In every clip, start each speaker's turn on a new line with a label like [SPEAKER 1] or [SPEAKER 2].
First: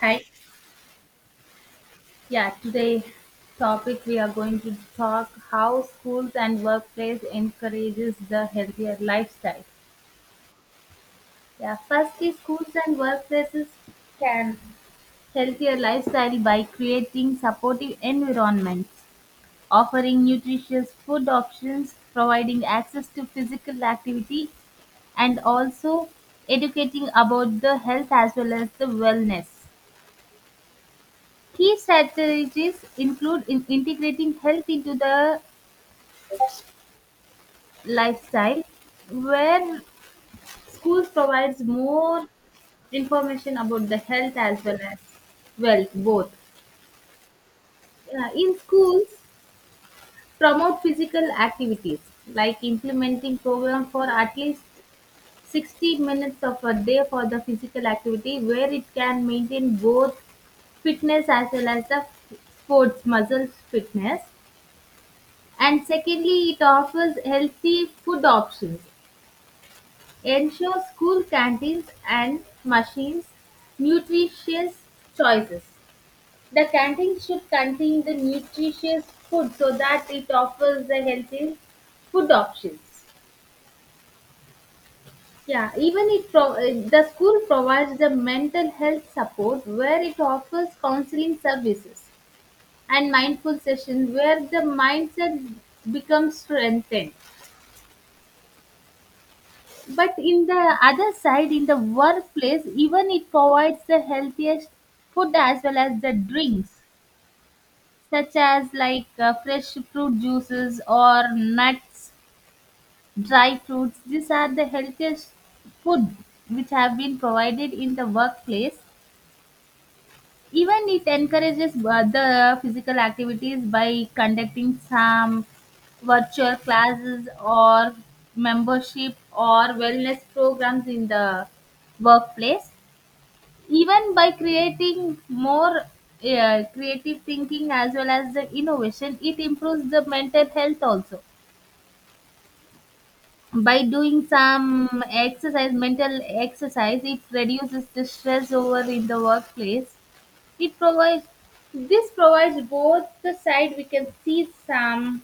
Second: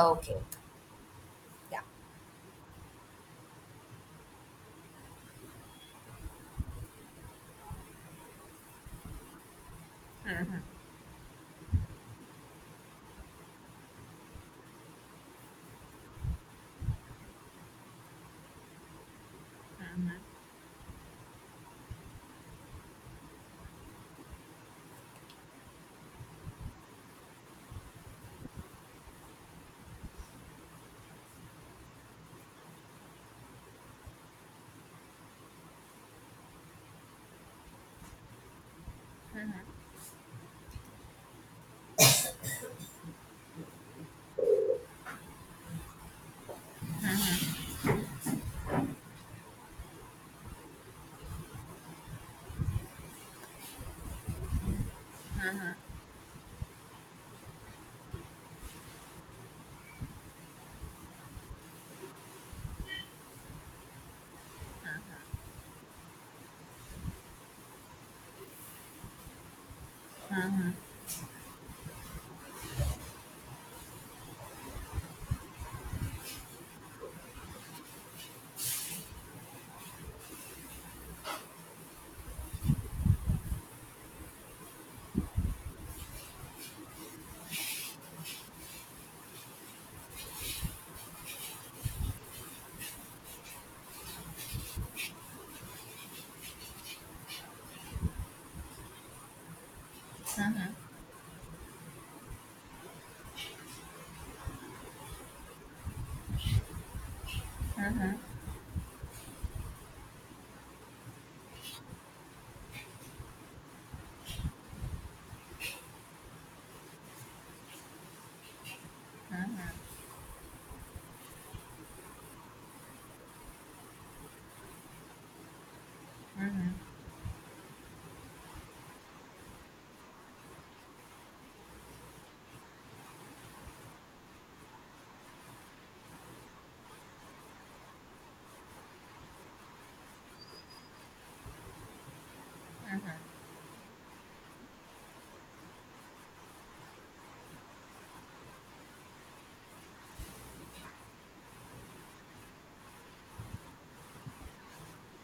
[SPEAKER 1] Hi.
[SPEAKER 2] Yeah.
[SPEAKER 1] Yeah, today topic we are going to talk how schools and workplace encourages the healthier lifestyle. Yeah, firstly schools and workplaces can healthier lifestyle by creating supportive environments, offering nutritious food options, providing access to physical activity and also educating about the health as well as the wellness. Key strategies include in integrating health into the lifestyle, where schools provides more information about the health as well as wealth both. In schools, promote physical activities like implementing program for at least 60 minutes of a day for the physical activity, where it can maintain both fitness as well as the sports muscles fitness. And secondly, it offers healthy food options, ensures school canteens and machines nutritious choices. The canteen should contain the nutritious food so that it offers the healthy food options. Yeah, even the school provides the mental health support where it offers counseling services and mindful sessions where the mindset becomes strengthened. But in
[SPEAKER 2] Mm-hmm,
[SPEAKER 1] the other side, in the workplace, even it provides the healthiest food as well as the drinks,
[SPEAKER 2] mm-hmm,
[SPEAKER 1] such as like fresh fruit juices or nuts, dry fruits. These are the healthiest food which have been provided in the workplace. Even it encourages other physical activities by conducting some virtual
[SPEAKER 2] mm-hmm.
[SPEAKER 1] classes or membership or wellness programs in the workplace. Even by creating more creative thinking as well as the innovation, it improves the mental health also by doing some exercise mental exercise it reduces the stress over in the workplace it provides this provides both the side we can see some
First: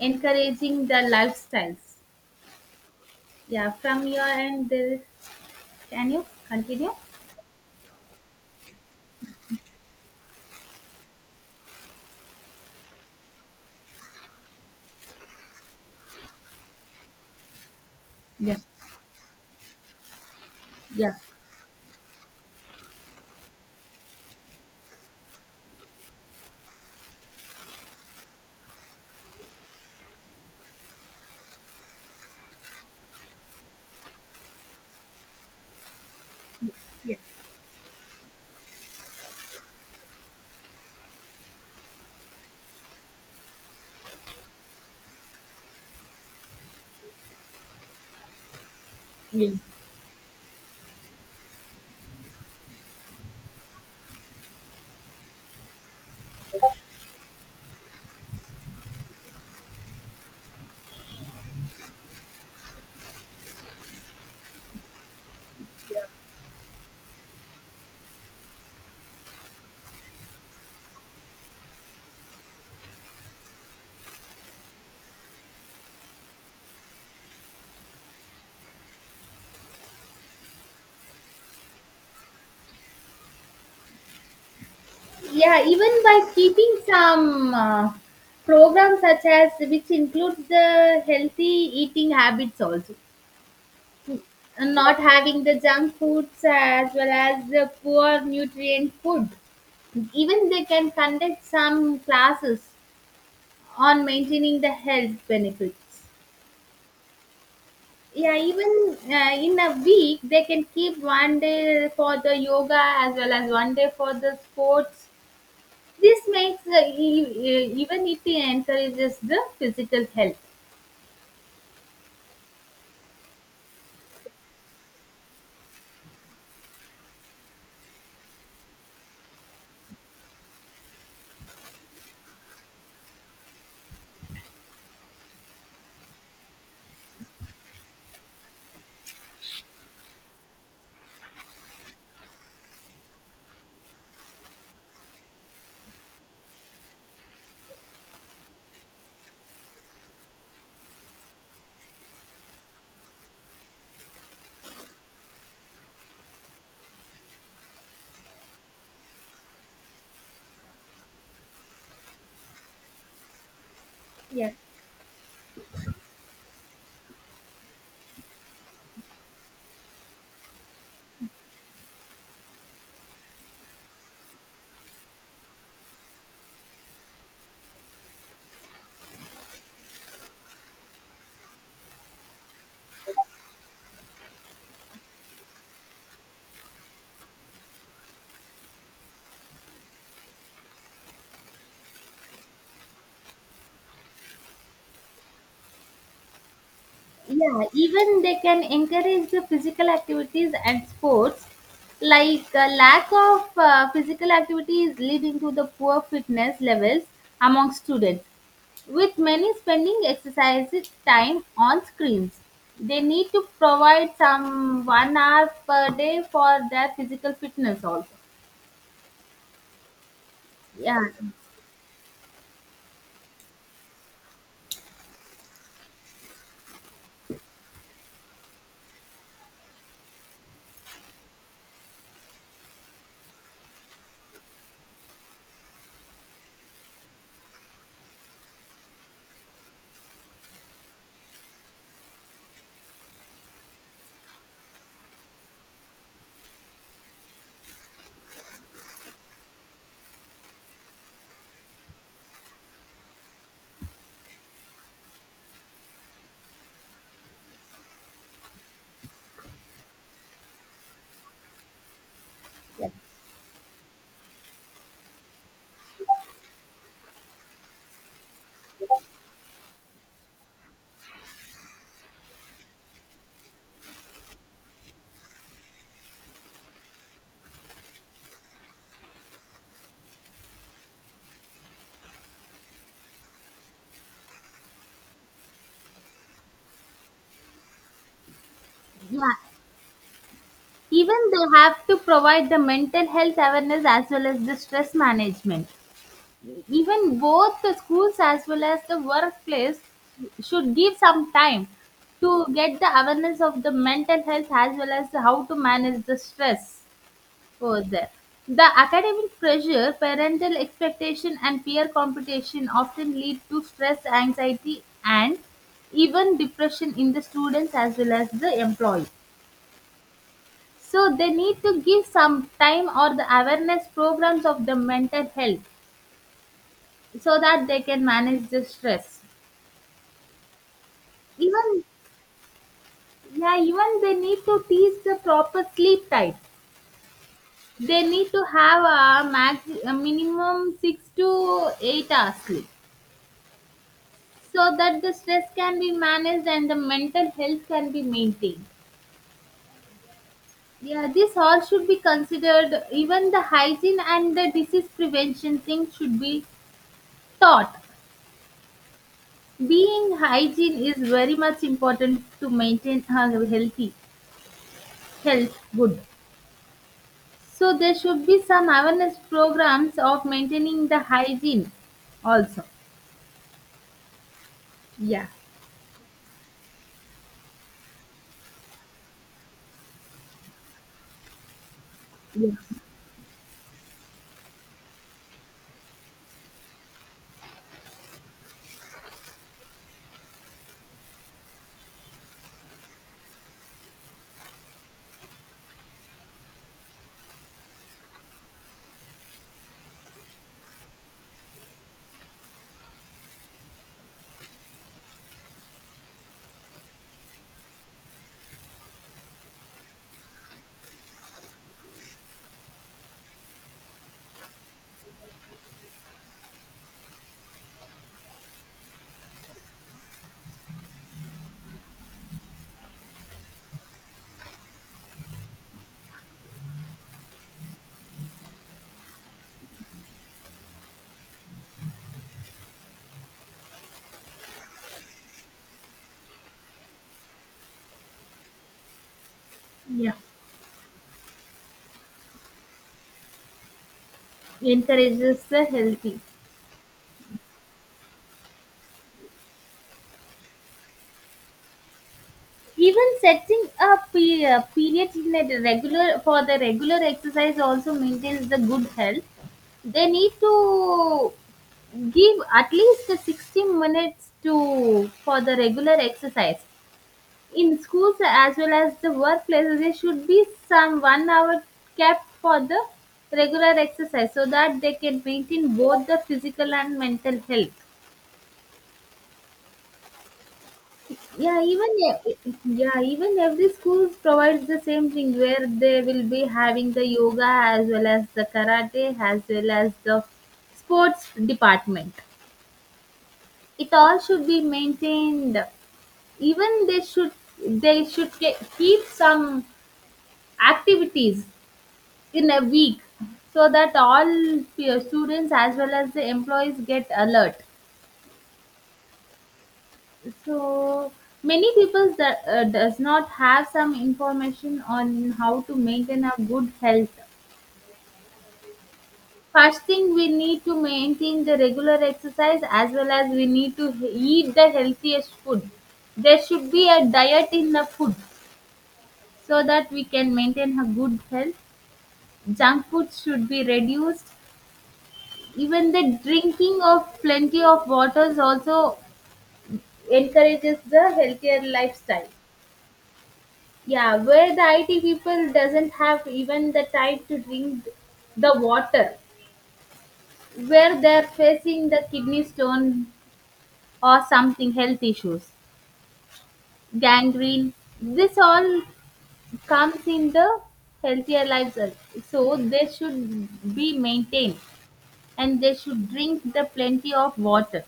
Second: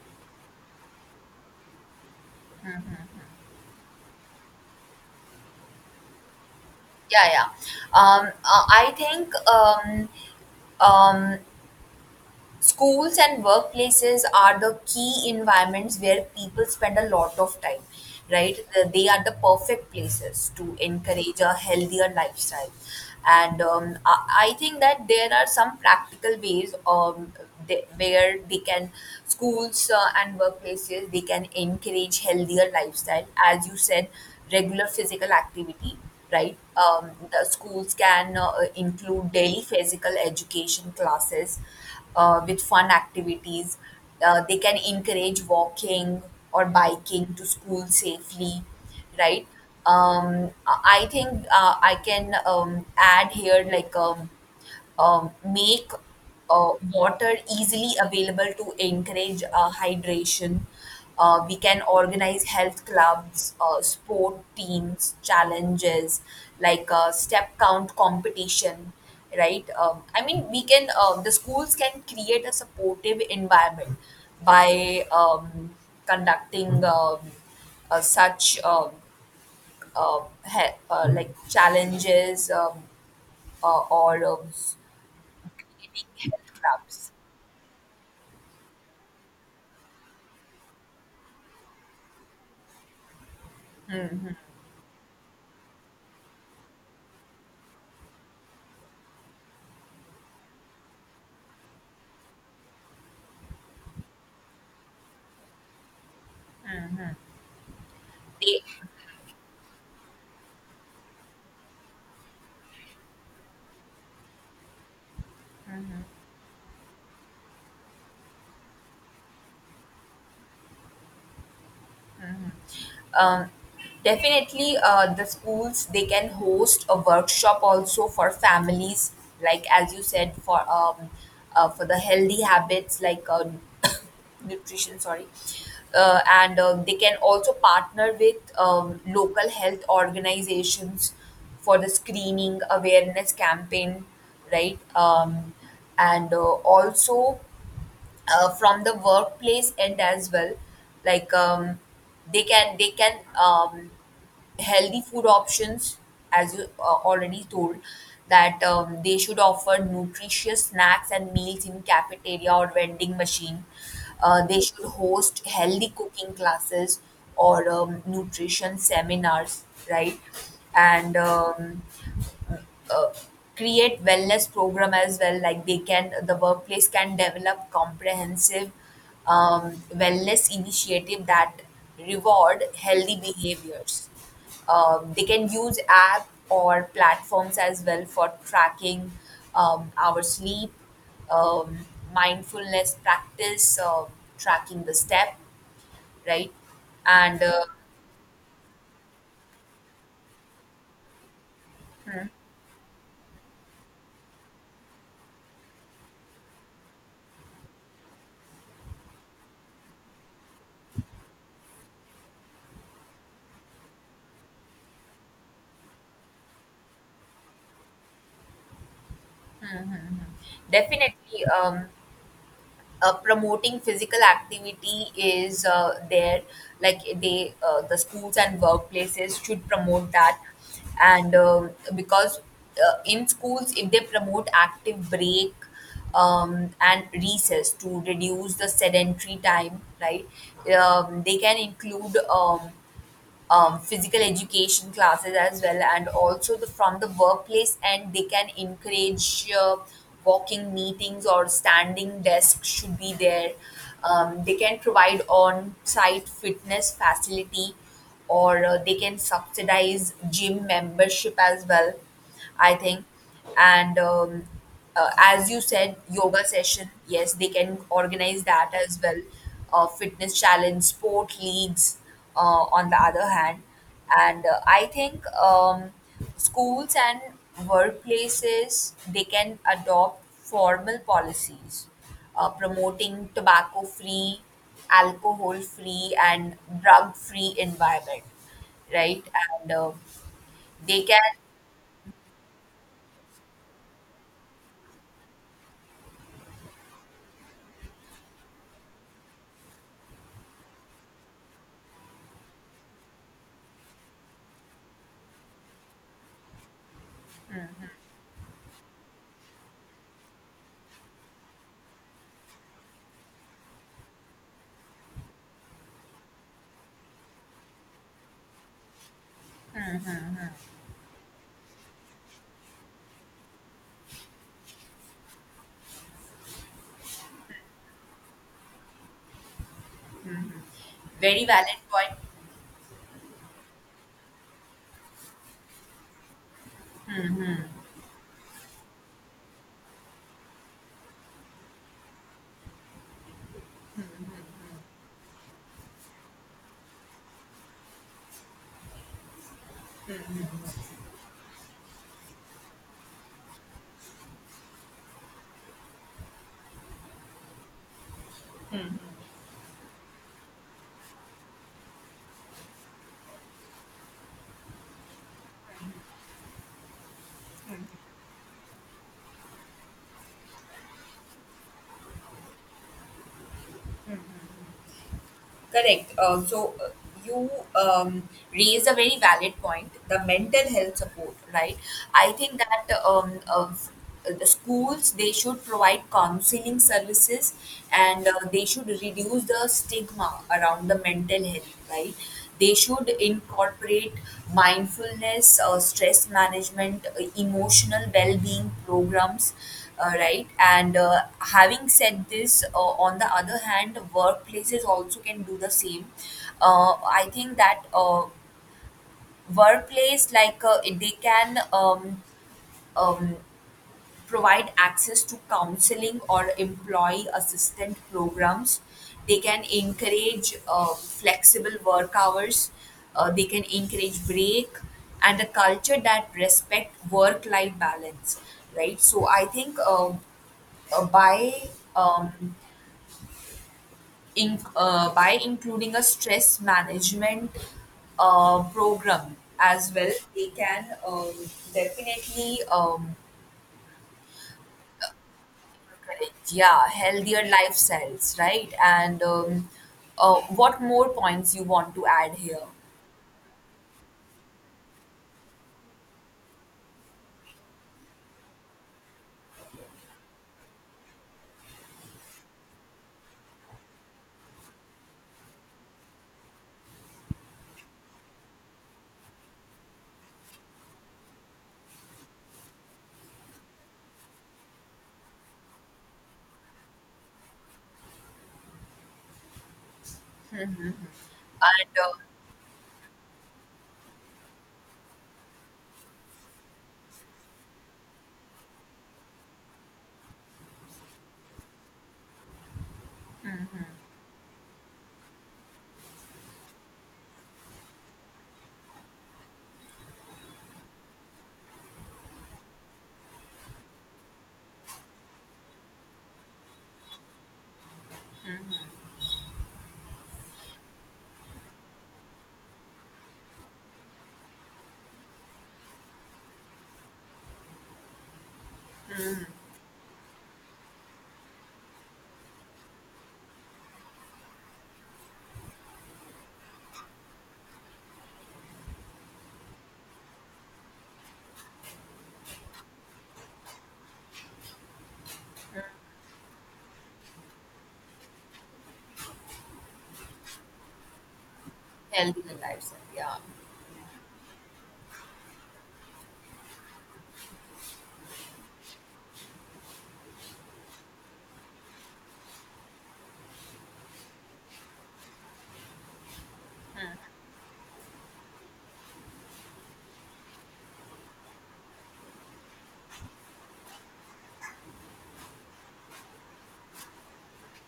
[SPEAKER 1] encouraging the lifestyles. Yeah, from your end, there, can you continue?
[SPEAKER 2] Yeah. Yeah. I think um, schools and workplaces are the key environments where people spend a lot of time,
[SPEAKER 1] Yeah,
[SPEAKER 2] right? They are the perfect places to
[SPEAKER 1] yeah,
[SPEAKER 2] encourage a healthier lifestyle. And I think that there are some practical ways where they can, schools and workplaces, they can encourage healthier lifestyle. As you said, regular physical activity, right?
[SPEAKER 1] yes,
[SPEAKER 2] The schools can include daily physical education classes with fun activities. They can encourage walking or biking to school safely, right?
[SPEAKER 1] yeah.
[SPEAKER 2] I think I can add here make water easily available to encourage hydration. We can organize health clubs, sport teams, challenges like step count competition, right? I mean, we can, the schools can create a supportive environment by conducting uh, such um, uh, like challenges or
[SPEAKER 1] Yeah, even
[SPEAKER 2] creating
[SPEAKER 1] by
[SPEAKER 2] health
[SPEAKER 1] keeping
[SPEAKER 2] clubs.
[SPEAKER 1] some programs such as which includes the healthy eating habits also, and not having the junk foods as well as the poor nutrient food. Even they can conduct some classes on maintaining the health benefits. Yeah,
[SPEAKER 2] They
[SPEAKER 1] even in a week, they can keep one day for the yoga as well as one day for the sports. This makes even it encourages the physical health.
[SPEAKER 2] um, Definitely the schools they can host a workshop also for families, like as you said for the healthy habits like nutrition. Sorry, and they can also partner with local health organizations for the screening awareness campaign, right? And Also from the workplace end as well like they can healthy food options as you already told that they should offer nutritious snacks and meals in cafeteria or vending machine.
[SPEAKER 1] Yeah.
[SPEAKER 2] They should host healthy cooking classes or nutrition seminars, right. and uh, Create wellness program as well, like the workplace can develop comprehensive wellness initiative that reward healthy behaviors. They can use app or platforms as well for tracking our sleep, um, mindfulness practice, tracking the step, right. and
[SPEAKER 1] Yeah, even they can encourage the physical activities and sports. Like lack of physical activity is leading to the poor fitness levels among students. With many spending exercises time on screens, they need to provide some 1 hour per day for their physical fitness also. Yeah,
[SPEAKER 2] Definitely promoting physical activity is there, like the schools and workplaces should promote that. And Because in schools, if they promote active break and recess to reduce the sedentary time, right. They can include physical education classes as well, and also the from the workplace, and they can encourage walking meetings or standing desk should be there. They can provide on-site fitness facility, or they can subsidize gym membership as well, I think. And As you said, yoga session, yes, they can organize that as well. Fitness challenge, sport leagues, on the other hand. And I think schools and workplaces, they can adopt formal policies promoting tobacco free, alcohol free, and drug free environment, right?
[SPEAKER 1] yeah.
[SPEAKER 2] And They
[SPEAKER 1] Even
[SPEAKER 2] can
[SPEAKER 1] they have to provide the mental health awareness as well as the stress management. Even both the schools as well as the workplace should give some time to get the awareness of the mental health as well as how to manage the stress. Further, the academic pressure, parental expectation, and peer competition often lead to stress, anxiety, and even depression in the students as well as the employee. So they need to give some time or the awareness programs of the mental health so that they can manage the stress.
[SPEAKER 2] very valid
[SPEAKER 1] Even
[SPEAKER 2] point.
[SPEAKER 1] yeah, even they need to teach the proper sleep time. They need to have a max a minimum 6 to 8 hours sleep so that the stress can be managed and the mental health can be maintained. Yeah, this all should be considered, even the hygiene and the disease prevention thing should be taught. Being hygiene is very much important to maintain a healthy health good. So there should be some awareness programs of maintaining the hygiene also. Yeah,
[SPEAKER 2] Correct. So you raised a very valid point, the mental health support, right? I
[SPEAKER 1] yeah,
[SPEAKER 2] think that of the schools they should provide counseling services, and they should reduce the stigma around the mental health, right? They should incorporate mindfulness, stress management, emotional well-being programs, right? And having said this, on the other hand, workplaces also can do the same. I think that workplace, like they can. Um, Provide access to counseling or employee assistant programs. They can encourage flexible work hours. They can encourage break and a culture that respect work-life balance, right? So I think by um, by including a stress management program as well,
[SPEAKER 1] yeah,
[SPEAKER 2] they can definitely
[SPEAKER 1] encourages the healthy.
[SPEAKER 2] yeah, healthier lifestyles, right. and What more points you want to add here?
[SPEAKER 1] Even setting a period in a regular for the regular exercise also maintains the good health. They need to give at least 60 minutes to for the regular exercise in schools as well as the workplaces. There should be some 1 hour kept for the regular exercise so that they can maintain both the physical and mental health. Yeah,
[SPEAKER 2] And
[SPEAKER 1] even e, e, yeah, even every school provides the same thing where they will be having the yoga as well as the karate as well as the sports department. It all should be maintained. Even they should keep some activities in a week so that all students as well as the employees get alert. So many people that does not have some information on how to maintain a good health. First thing we need to maintain the regular exercise as well as we need to eat the healthiest food. There should be a diet in the food so that we can maintain a good health. Junk food should be reduced. Even the drinking of plenty of waters also encourages the healthier lifestyle.
[SPEAKER 2] Healthier lifestyle, yeah,
[SPEAKER 1] Yeah, where the IT people doesn't have even the time to drink the water, where they're facing the kidney stone or something health issues, gangrene. This all comes in the healthier lifestyle. So they should be maintained and they should drink the plenty of water.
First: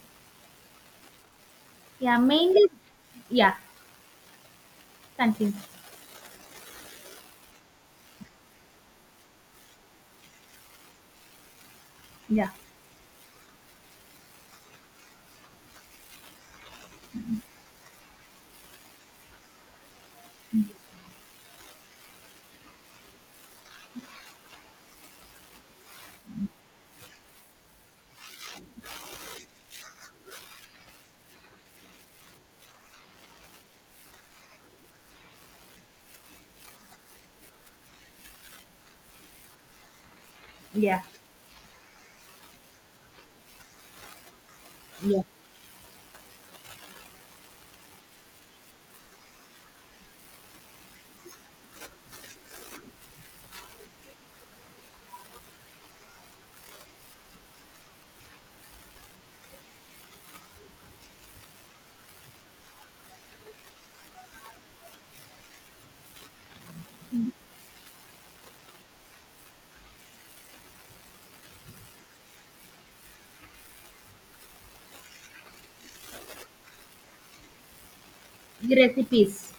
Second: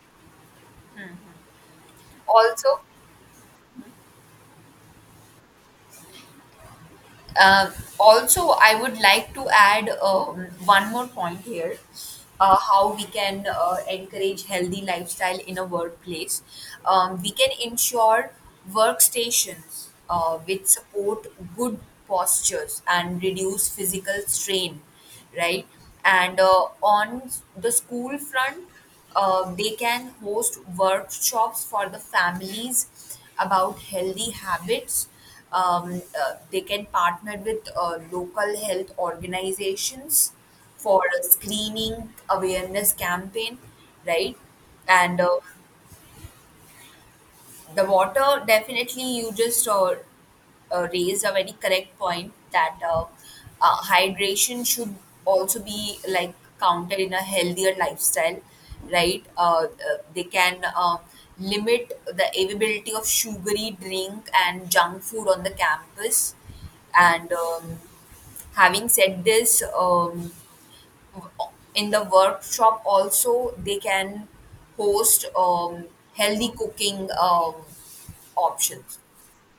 [SPEAKER 1] Yeah, mainly.
[SPEAKER 2] also.
[SPEAKER 1] Yeah, continue.
[SPEAKER 2] Uh, Also, I would like to add one more point here.
[SPEAKER 1] Yeah,
[SPEAKER 2] How we can encourage healthy lifestyle in a workplace. We can ensure workstations which support good postures and reduce physical strain, right? And on the school front, they can host workshops for the families about healthy habits. They can partner with local health organizations for
[SPEAKER 1] yeah,
[SPEAKER 2] a screening awareness campaign, right? And
[SPEAKER 1] yeah.
[SPEAKER 2] The water, definitely, you just raised a very correct point that hydration should also be like counted in a healthier lifestyle, right. They can limit the availability of sugary drink and junk food on the campus. And Having said this, in the workshop also they can host healthy cooking options,
[SPEAKER 1] Recipes.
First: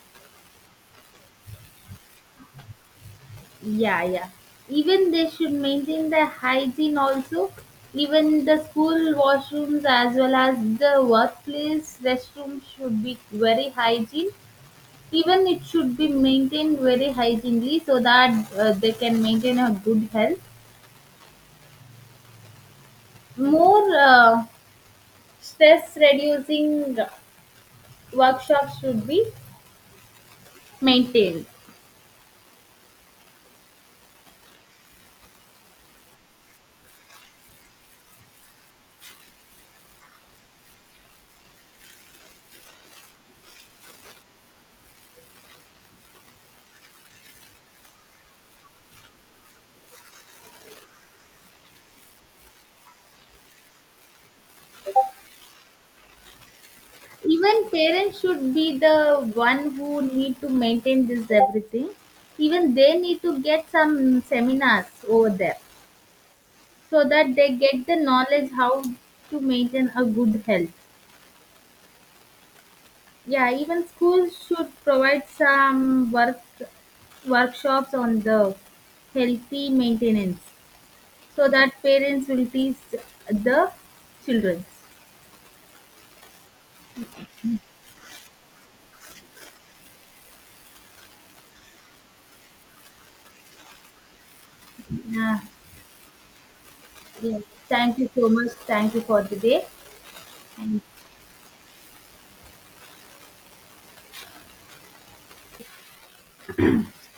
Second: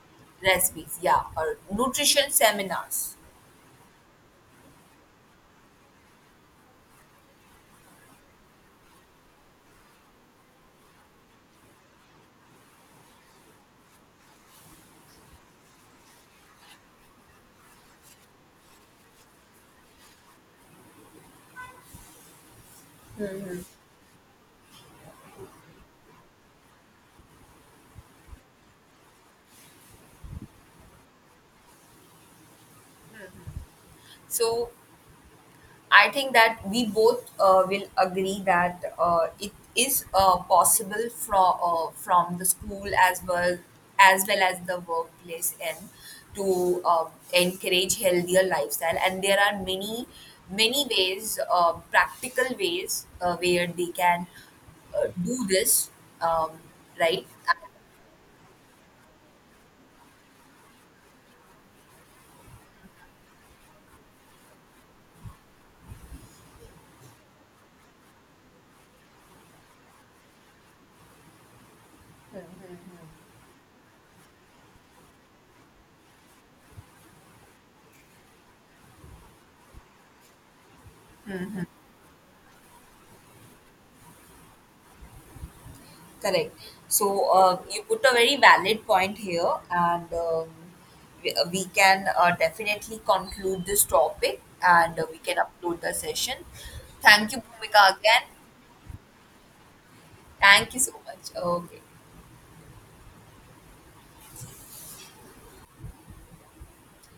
[SPEAKER 2] recipes, yeah, or nutrition seminars.
[SPEAKER 1] Yeah, yeah. Even they should maintain the hygiene also. Even the school washrooms as well as the workplace restroom should be very hygiene. Even it should be maintained very hygienely so that they can maintain a good health. More stress reducing workshops should be maintained.
[SPEAKER 2] So I think that we both will agree that it is possible from the school as well as well as the workplace end to encourage healthier lifestyle, and there are many many ways, practical ways where they can do this, um, right.
[SPEAKER 1] Even parents should be the one who need to maintain this everything. Even they need to get some seminars over there so that they get the knowledge how to maintain a good health. Yeah, even schools should provide some workshops on the healthy maintenance so that parents will teach the children.
[SPEAKER 2] Correct. So you put a very valid point here, and we can definitely conclude this topic, and we can
[SPEAKER 1] Yeah,
[SPEAKER 2] upload the session. Thank you,
[SPEAKER 1] yeah.
[SPEAKER 2] Bhumika,
[SPEAKER 1] Thank you
[SPEAKER 2] again.
[SPEAKER 1] so much, thank you for the day
[SPEAKER 2] Thank you
[SPEAKER 1] and
[SPEAKER 2] so much. Okay.